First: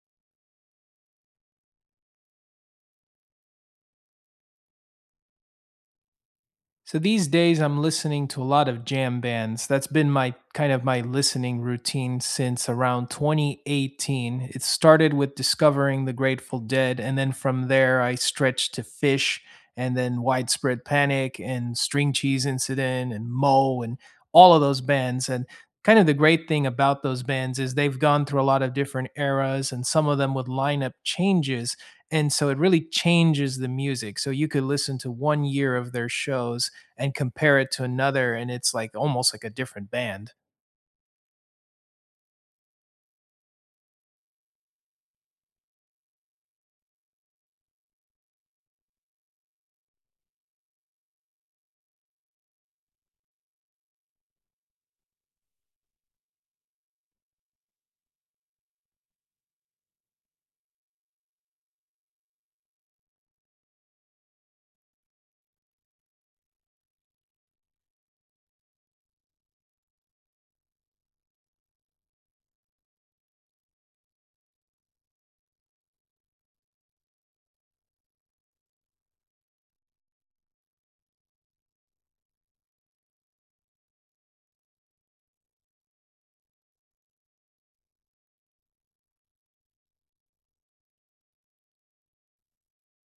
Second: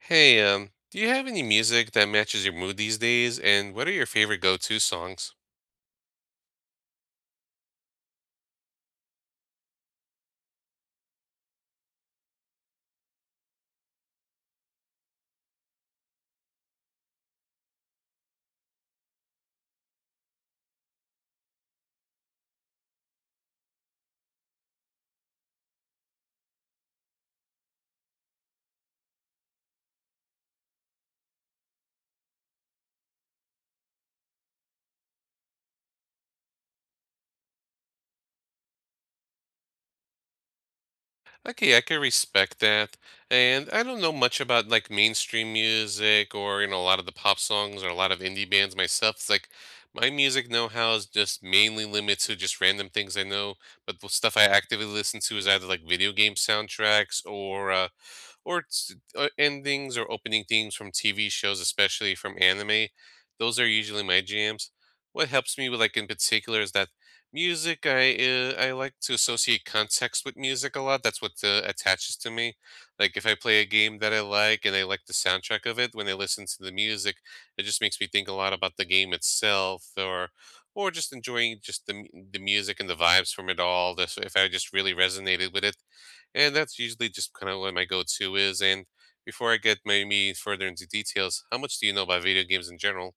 Hey, do you have any music that matches your mood these days? And what are your favorite go-to songs? So these days I'm listening to a lot of jam bands. That's been my kind of my listening routine since around 2018. It started with discovering the Grateful Dead, and then from there I stretched to Fish and then Widespread Panic and String Cheese Incident and Moe, and all of those bands. And kind of the great thing about those bands is they've gone through a lot of different eras, and some of them with lineup changes, and so it really changes the music. So you could listen to one year of their shows and compare it to another, and it's like almost like a different band. Okay, I can respect that. And I don't know much about like mainstream music or, you know, a lot of the pop songs or a lot of indie bands myself. It's like my music know-how is just mainly limited to just random things I know, but the stuff I actively listen to is either like video game soundtracks or it's, endings or opening themes from TV shows, especially from anime. Those are usually my jams. What helps me with like in particular is that music, I like to associate context with music a lot. That's what attaches to me. Like if I play a game that I like and I like the soundtrack of it, when I listen to the music, it just makes me think a lot about the game itself, or just enjoying just the the music and the vibes from it all. This if I just really resonated with it, and that's usually just kind of what my go-to is. And before I get maybe further into details, how much do you know about video games in general?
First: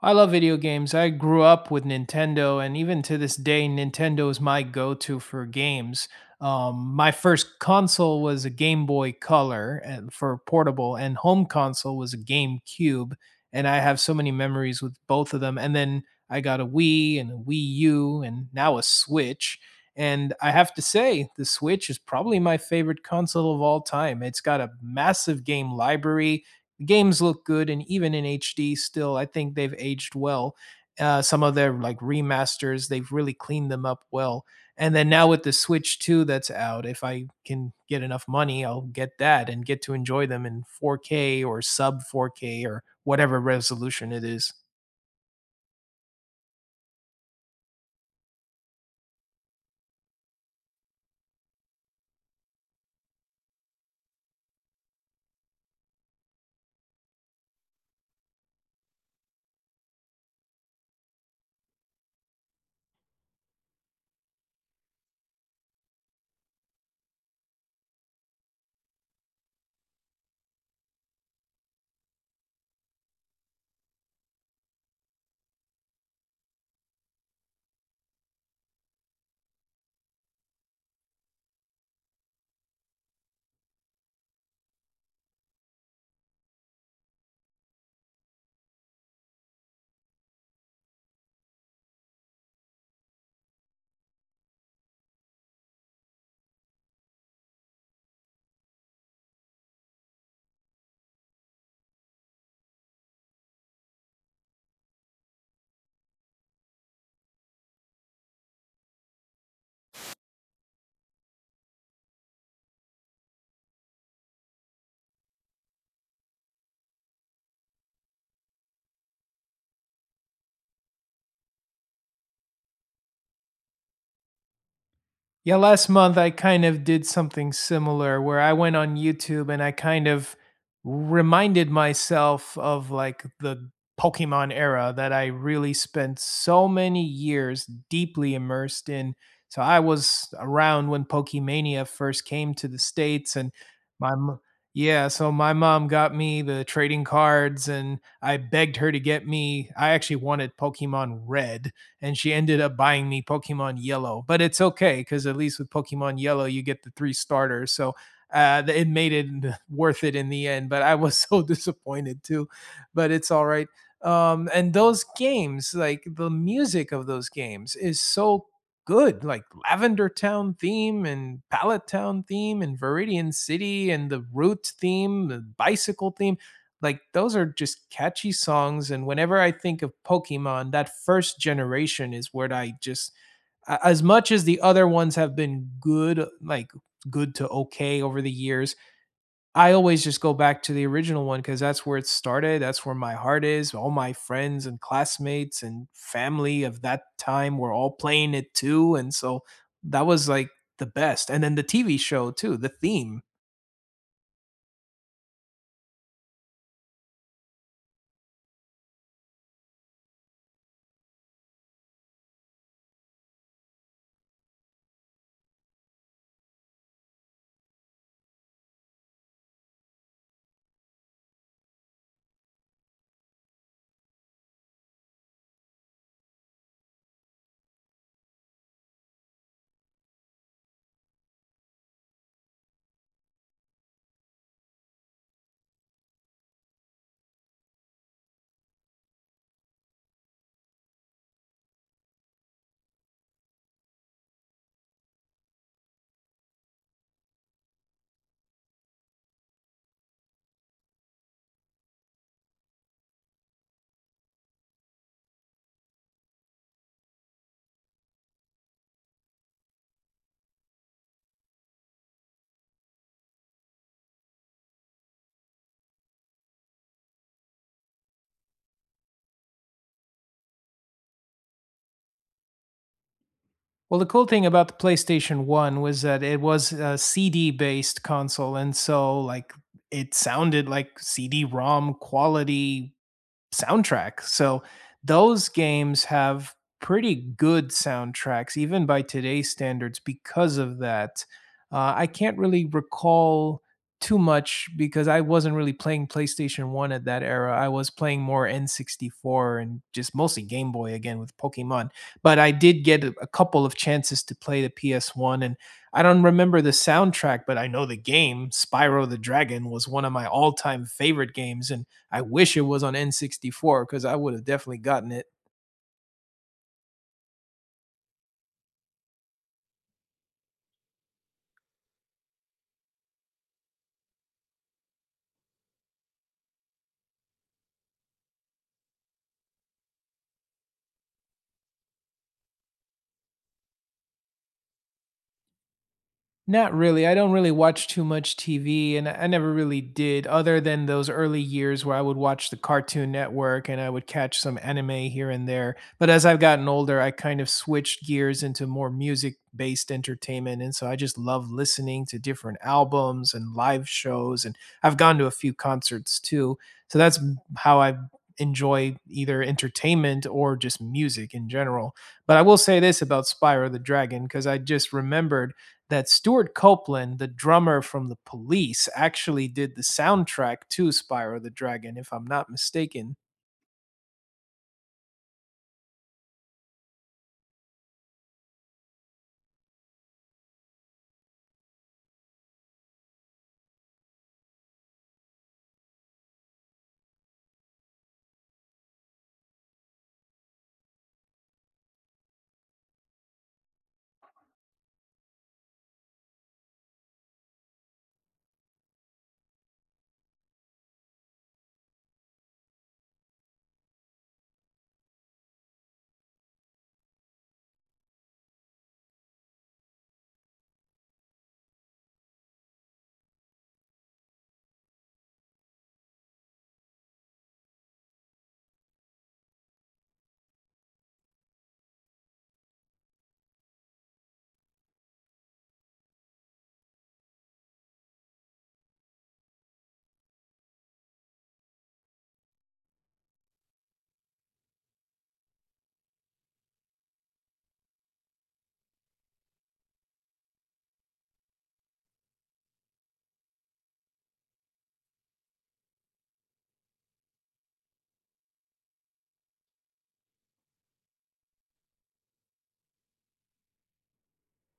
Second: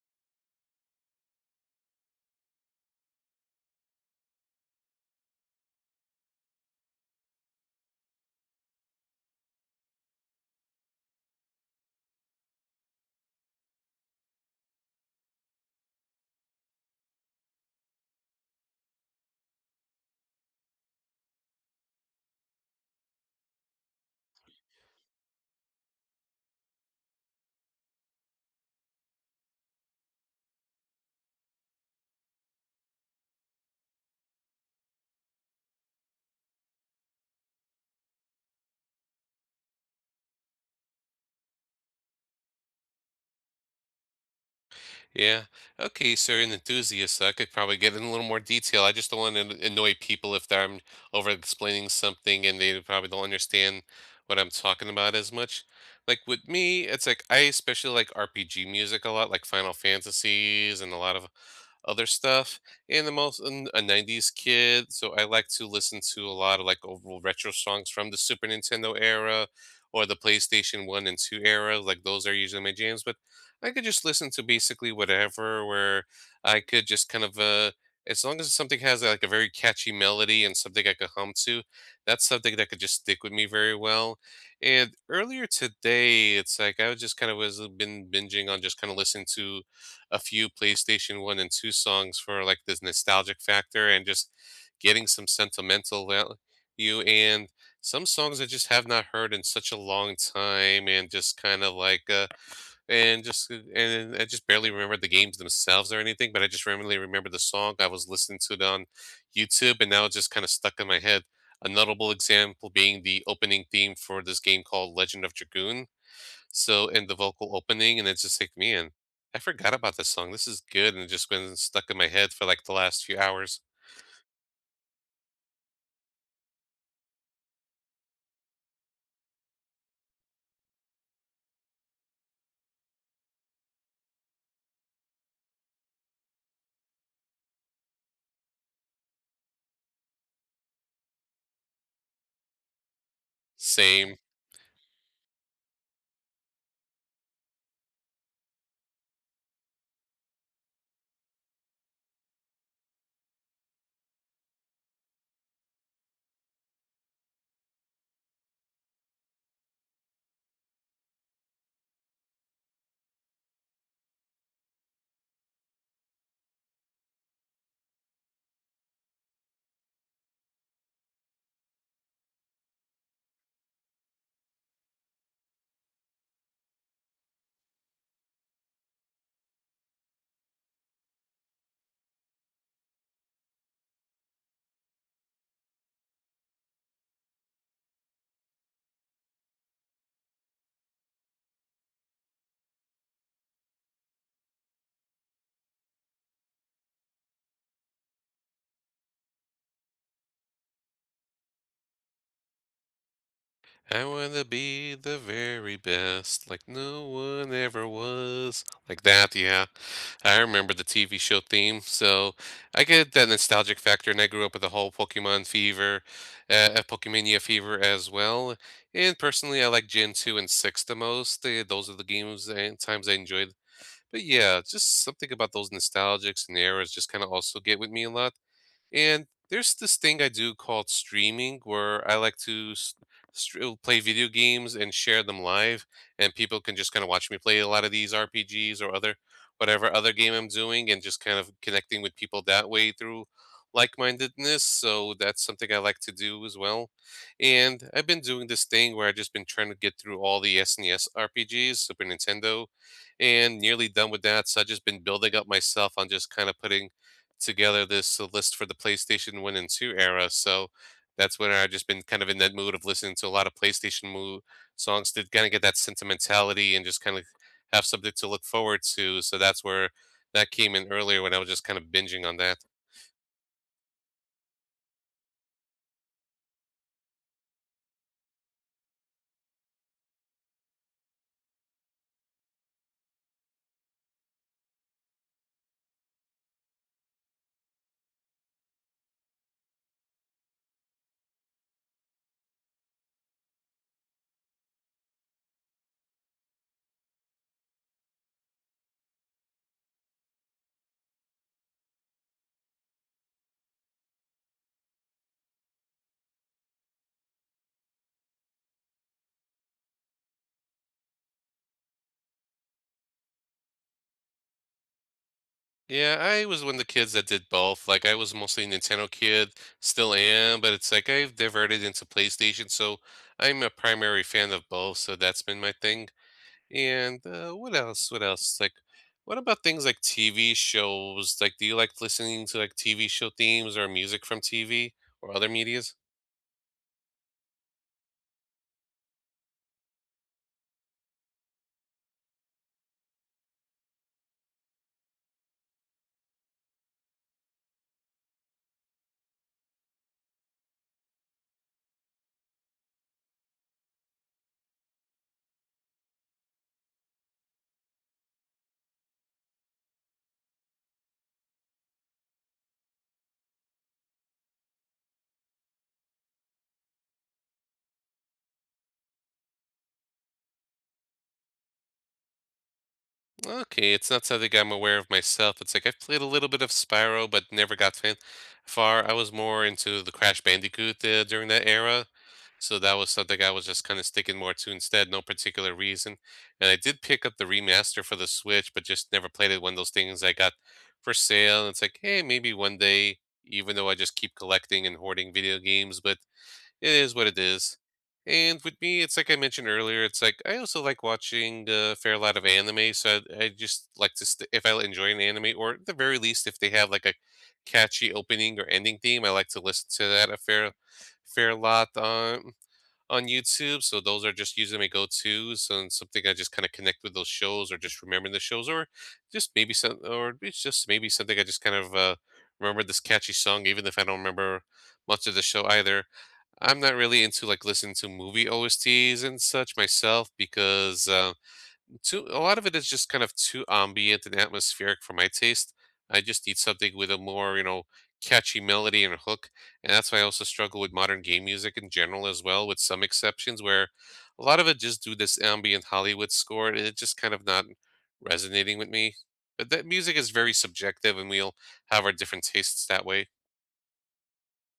I love video games. I grew up with Nintendo, and even to this day, Nintendo is my go-to for games. My first console was a Game Boy Color, and for portable, and home console was a GameCube, and I have so many memories with both of them. And then I got a Wii and a Wii U, and now a Switch. And I have to say, the Switch is probably my favorite console of all time. It's got a massive game library, the games look good, and even in HD, still, I think they've aged well. Some of their like remasters, they've really cleaned them up well. And then now with the Switch 2 that's out, if I can get enough money, I'll get that and get to enjoy them in 4K or sub 4K or whatever resolution it is. Yeah. Okay, so you're an enthusiast, so I could probably get in a little more detail. I just don't want to annoy people if I'm over explaining something and they probably don't understand what I'm talking about as much. Like with me, it's like I especially like RPG music a lot, like Final Fantasies and a lot of other stuff. And I'm also a 90s kid, so I like to listen to a lot of like overall retro songs from the Super Nintendo era or the PlayStation 1 and 2 era. Like those are usually my jams, but I could just listen to basically whatever, where I could just kind of, as long as something has like a very catchy melody and something I could hum to, that's something that could just stick with me very well. And earlier today, it's like I was just kind of was been binging on just kind of listening to a few PlayStation One and Two songs for like this nostalgic factor and just getting some sentimental value and some songs I just have not heard in such a long time and just kind of like and just and I just barely remember the games themselves or anything, but I just randomly remember the song. I was listening to it on YouTube, and now it's just kind of stuck in my head. A notable example being the opening theme for this game called Legend of Dragoon. So, and the vocal opening, and it's just like, man, I forgot about this song. This is good, and it just been stuck in my head for like the last few hours. Yeah, last month I kind of did something similar where I went on YouTube and I kind of reminded myself of like the Pokemon era that I really spent so many years deeply immersed in. So I was around when Pokemania first came to the States, and my Same. mo- yeah, so my mom got me the trading cards and I begged her to get me, I actually wanted Pokemon Red, and she ended up buying me Pokemon Yellow. But it's okay, because at least with Pokemon Yellow, you get the three starters. So it made it worth it in the end. But I was so disappointed too. But it's all right. And those games, like the music of those games, is so good. Like Lavender Town theme and Pallet Town theme and Viridian City and the Root theme, the bicycle theme. Like those are just catchy songs, and whenever I think of Pokemon, that first generation is where I just, as much as the other ones have been good, like good to okay over the years, I always just go back to the original one because that's where it started. That's where my heart is. All my friends and classmates and family of that time were all playing it too. And so that was like the best. And then the TV show too, the theme. I wanna be the very best, like no one ever was. Like that, yeah. I remember the TV show theme, so I get that nostalgic factor, and I grew up with the whole Pokemon fever, Pokemania fever as well. And personally, I like Gen 2 and 6 the most. They, those are the games and times I enjoyed. But yeah, just something about those nostalgics and eras just kind of also get with me a lot. And there's this thing I do called streaming where I like to play video games and share them live, and people can just kind of watch me play a lot of these RPGs or other whatever other game I'm doing and just kind of connecting with people that way through like-mindedness. So that's something I like to do as well. And I've been doing this thing where I've just been trying to get through all the SNES RPGs, Super Nintendo, and nearly done with that. So I've just been building up myself on just kind of putting together this list for the PlayStation 1 and 2 era, so that's when I've just been kind of in that mood of listening to a lot of PlayStation mo songs to kinda get that sentimentality and just kind of have something to look forward to, so that's where that came in earlier when I was just kind of binging on that. Well, the cool thing about the PlayStation 1 was that it was a CD-based console, and so, like, it sounded like CD-ROM quality soundtrack. So those games have pretty good soundtracks, even by today's standards, because of that. I can't really recall too much because I wasn't really playing PlayStation 1 at that era. I was playing more N64 and just mostly Game Boy again with Pokemon. But I did get a couple of chances to play the PS1, and I don't remember the soundtrack, but I know the game Spyro the Dragon was one of my all-time favorite games, and I wish it was on N64 because I would have definitely gotten it. Yeah, I was one of the kids that did both. Like, I was mostly a Nintendo kid, still am, but it's like I've diverted into PlayStation, so I'm a primary fan of both, so that's been my thing. And what else? What else? Like, what about things like TV shows? Like, do you like listening to like TV show themes or music from TV or other medias? Not really. I don't really watch too much TV, and I never really did, other than those early years where I would watch the Cartoon Network and I would catch some anime here and there. But as I've gotten older, I kind of switched gears into more music based entertainment. And so I just love listening to different albums and live shows. And I've gone to a few concerts too. So that's how I enjoy either entertainment or just music in general. But I will say this about Spyro the Dragon, because I just remembered that Stuart Copeland, the drummer from The Police, actually did the soundtrack to Spyro the Dragon, if I'm not mistaken. Okay, it's not something I'm aware of myself. It's like I've played a little bit of Spyro, but never got fan far. I was more into the Crash Bandicoot during that era, so that was something I was just kind of sticking more to instead, no particular reason. And I did pick up the remaster for the Switch, but just never played it. One of those things I got for sale. And it's like, hey, maybe one day, even though I just keep collecting and hoarding video games, but it is what it is. And with me, it's like I mentioned earlier, it's like I also like watching a fair lot of anime. So I just like to, if I enjoy an anime, or at the very least, if they have like a catchy opening or ending theme, I like to listen to that a fair, fair lot on YouTube. So those are just usually my go-tos and something I just kind of connect with those shows, or just remember the shows, or just maybe some, or it's just maybe something I just kind of remember this catchy song, even if I don't remember much of the show either. I'm not really into like listening to movie OSTs and such myself because too a lot of it is just kind of too ambient and atmospheric for my taste. I just need something with a more catchy melody and a hook, and that's why I also struggle with modern game music in general as well, with some exceptions where a lot of it just do this ambient Hollywood score and it's just kind of not resonating with me. But that music is very subjective, and we'll have our different tastes that way.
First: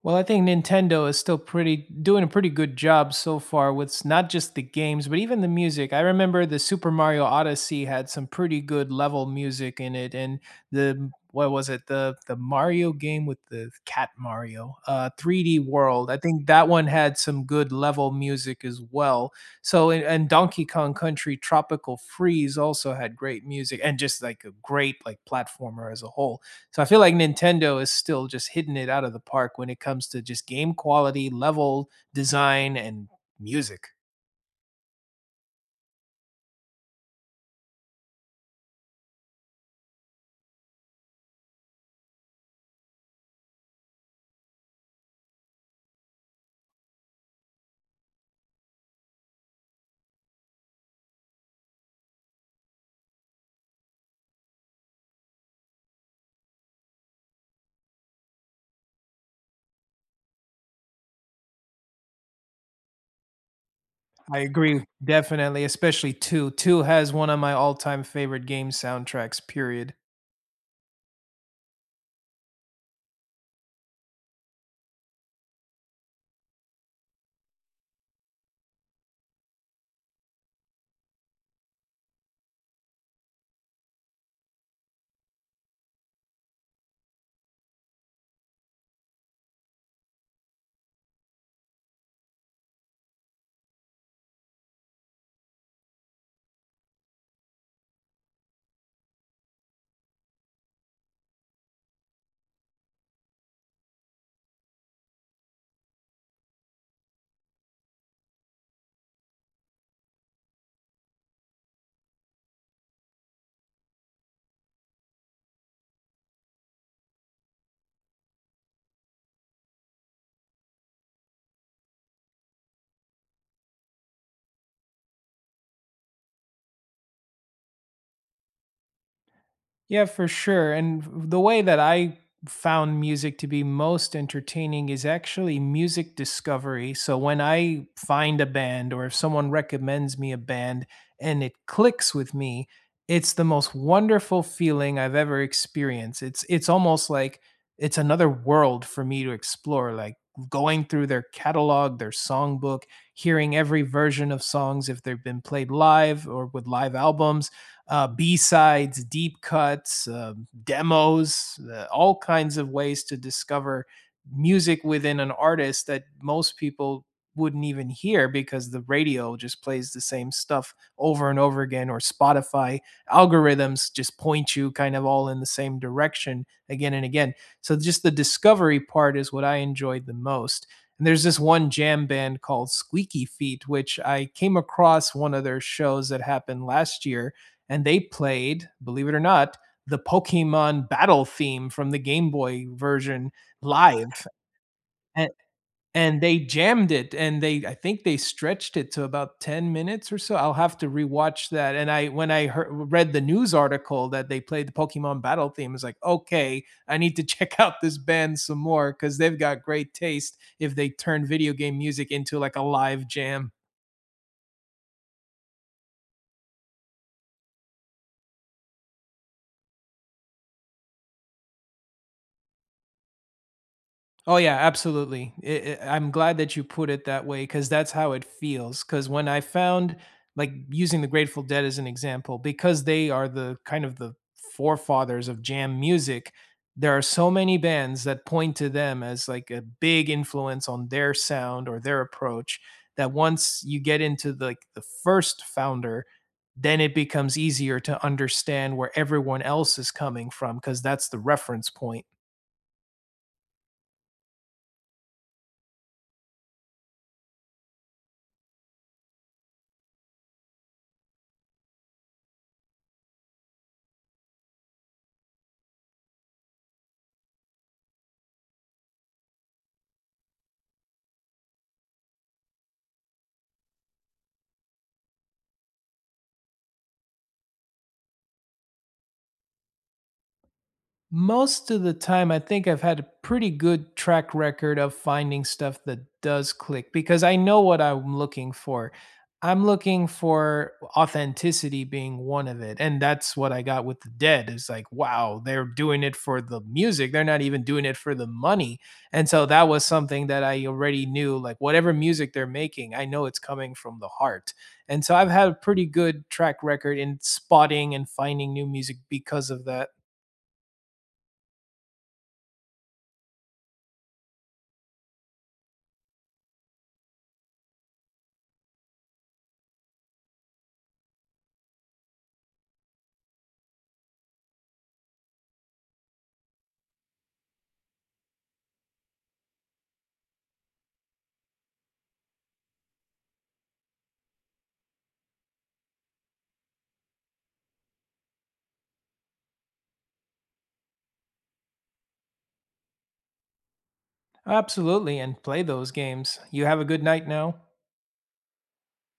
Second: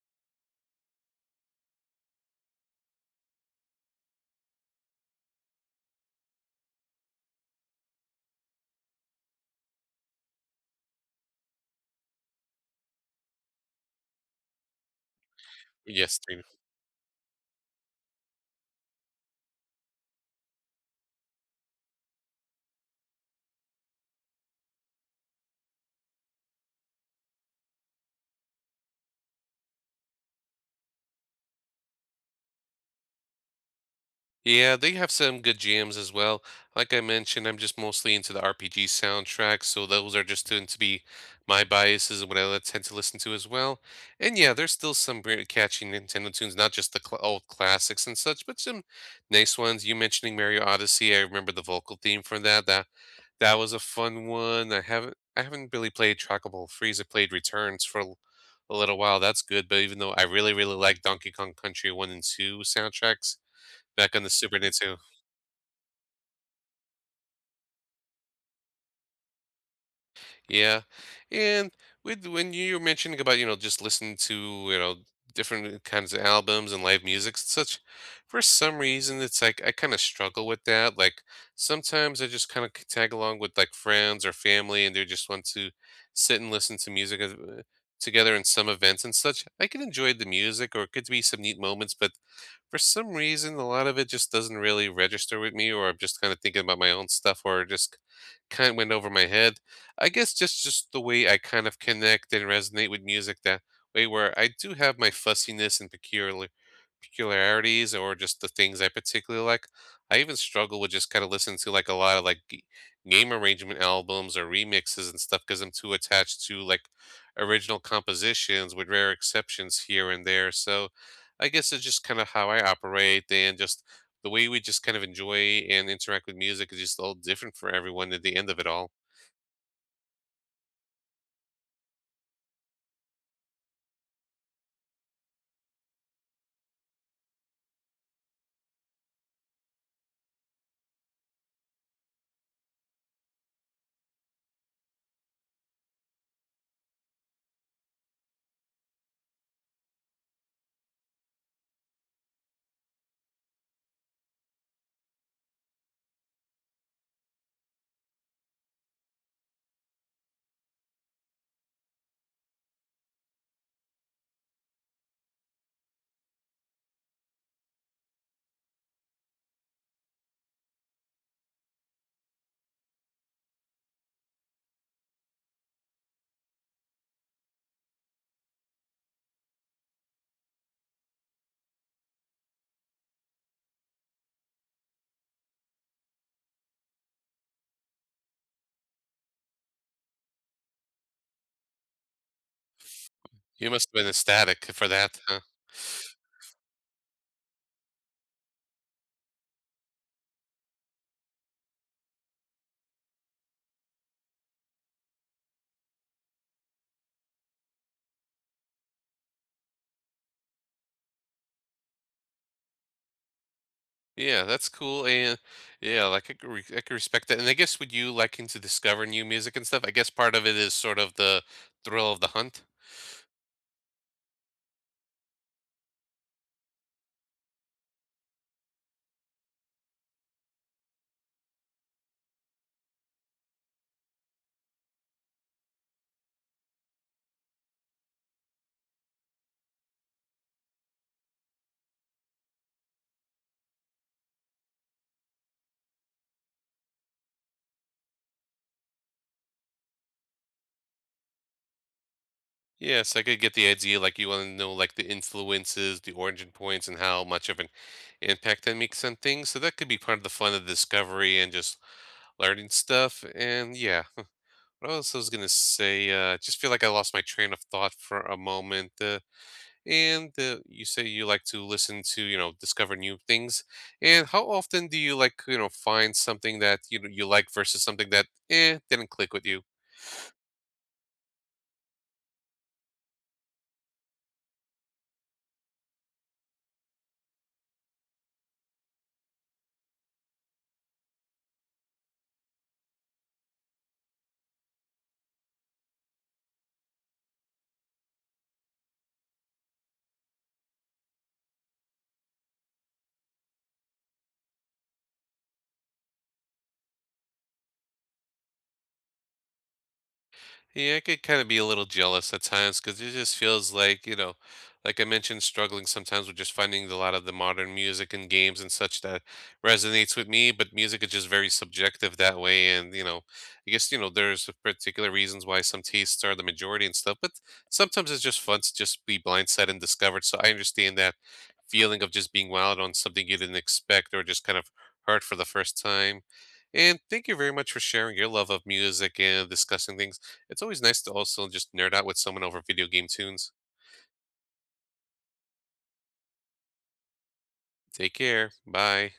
Well, I think Nintendo is still pretty doing a pretty good job so far with not just the games, but even the music. I remember the Super Mario Odyssey had some pretty good level music in it, and the what was it the Mario game with the cat Mario, 3D World. I Yes. think that one had some good level music as well. So and Donkey Kong Country Tropical Freeze also had great music and just like a great like platformer as a whole. So I feel like Nintendo is still just hitting it out of the park when it comes to just game quality, level design, and music. Yeah, they have some good jams as well. Like I mentioned, I'm just mostly into the RPG soundtracks, so those are just tend to be my biases and what I tend to listen to as well. And yeah, there's still some very catchy Nintendo tunes, not just the cl old classics and such, but some nice ones. You mentioning Mario Odyssey, I remember the vocal theme from that. That was a fun one. I haven't really played Trackable Freeze. I played Returns for a little while. That's good, but even though I really really like Donkey Kong Country 1 and 2 soundtracks, back on the I Super agree, Nintendo. definitely, especially 2. 2 has one of my all-time favorite game soundtracks, period. Yeah, and with when you were mentioning about, you know, just listening to, you know, different kinds of albums and live music and such, for some reason, it's like I kinda struggle with that. Like, sometimes I just kinda tag along with, like, friends or family, and they just want to sit and listen to music, together in some events and such. I can enjoy the music or it could be some neat moments, but for some reason, a lot of it just doesn't really register with me, or I'm just kind of thinking about my own stuff, or just kind of went over my head. I guess just the way I kind of connect and resonate with music that way, where I do have my fussiness and peculiarities, or just the things I particularly like. I even struggle with just kind of listening to like a lot of like game arrangement albums or remixes and stuff because I'm too attached to like original compositions, with rare exceptions here and there. So I guess it's just kind of how I operate and just the way we just kind of enjoy and interact with music is just all different for everyone at the end of it all. Yeah, for sure. And the way that I found music to be most entertaining is actually music discovery. So when I find a band, or if someone recommends me a band and it clicks with me, it's the most wonderful feeling I've ever experienced. It's almost like it's another world for me to explore, like going through their catalog, their songbook, hearing every version of songs if they've been played live or with live albums, B sides, deep cuts, demos, all kinds of ways to discover music within an artist that most people wouldn't even hear because the radio just plays the same stuff over and over again, or Spotify algorithms just point you kind of all in the same direction again and again. So, just the discovery part is what I enjoyed the most. And there's this one jam band called Squeaky Feet, which I came across one of their shows that happened last year, and they played, believe it or not, the Pokemon battle theme from the Game Boy version You must have been live. ecstatic for that, And, huh? and they jammed it, and they, I think they stretched it to about 10 minutes or so. I'll have to rewatch that. And I, when I heard, read the news article that they played the Pokemon battle theme, it's like, okay, I need to check out this band some more because they've got great taste if they turn video game music into like a live jam. Yeah, that's cool. And yeah, like I could, I could respect that. And I guess with you liking to discover new music and stuff, I guess part of it is sort of the thrill of the hunt. Oh yeah, absolutely. I'm glad that you put it that way because that's how it feels. Because when I found, like, using the Grateful Dead as an example, because they are the kind of the forefathers of jam music, there are so many bands that point to them as like a big influence on their sound or their approach. That once you get into like the first founder, then it becomes easier to understand where everyone else is coming from because that's the reference point. Yes, I could get the idea. Like you want to know like the influences, the origin points, and how much of an impact that makes on things. So that could be part of the fun of discovery and just learning stuff. And yeah, what else I was gonna say, I just feel like I lost my train of thought for a moment. And you say you like to listen to, you know, discover new things. And how often do you like, you know, find something that you know you like versus something that didn't click with you? Most of the time, I think I've had a pretty good track record of finding stuff that does click because I know what I'm looking for. I'm looking for authenticity being one of it. And that's what I got with The Dead. It's like, wow, they're doing it for the music. They're not even doing it for the money. And so that was something that I already knew. Like, whatever music they're making, I know it's coming from the heart. And so I've had a pretty good track record in spotting and finding new music because of that. Yeah, I could kind of be a little jealous at times because it just feels like, you know, like I mentioned, struggling sometimes with just finding a lot of the modern music and games and such that resonates with me. But music is just very subjective that way. And, you know, I guess, you know, there's a particular reasons why some tastes are the majority and stuff. But sometimes it's just fun to just be blindsided and discovered. So I understand that feeling of just being wild on something you didn't expect or just kind of heard for the first time. And thank you very much for sharing your love of music and discussing things. It's always nice to also just nerd out with someone over video game tunes. Absolutely, and play those games. You have a good night now. Take care. Bye.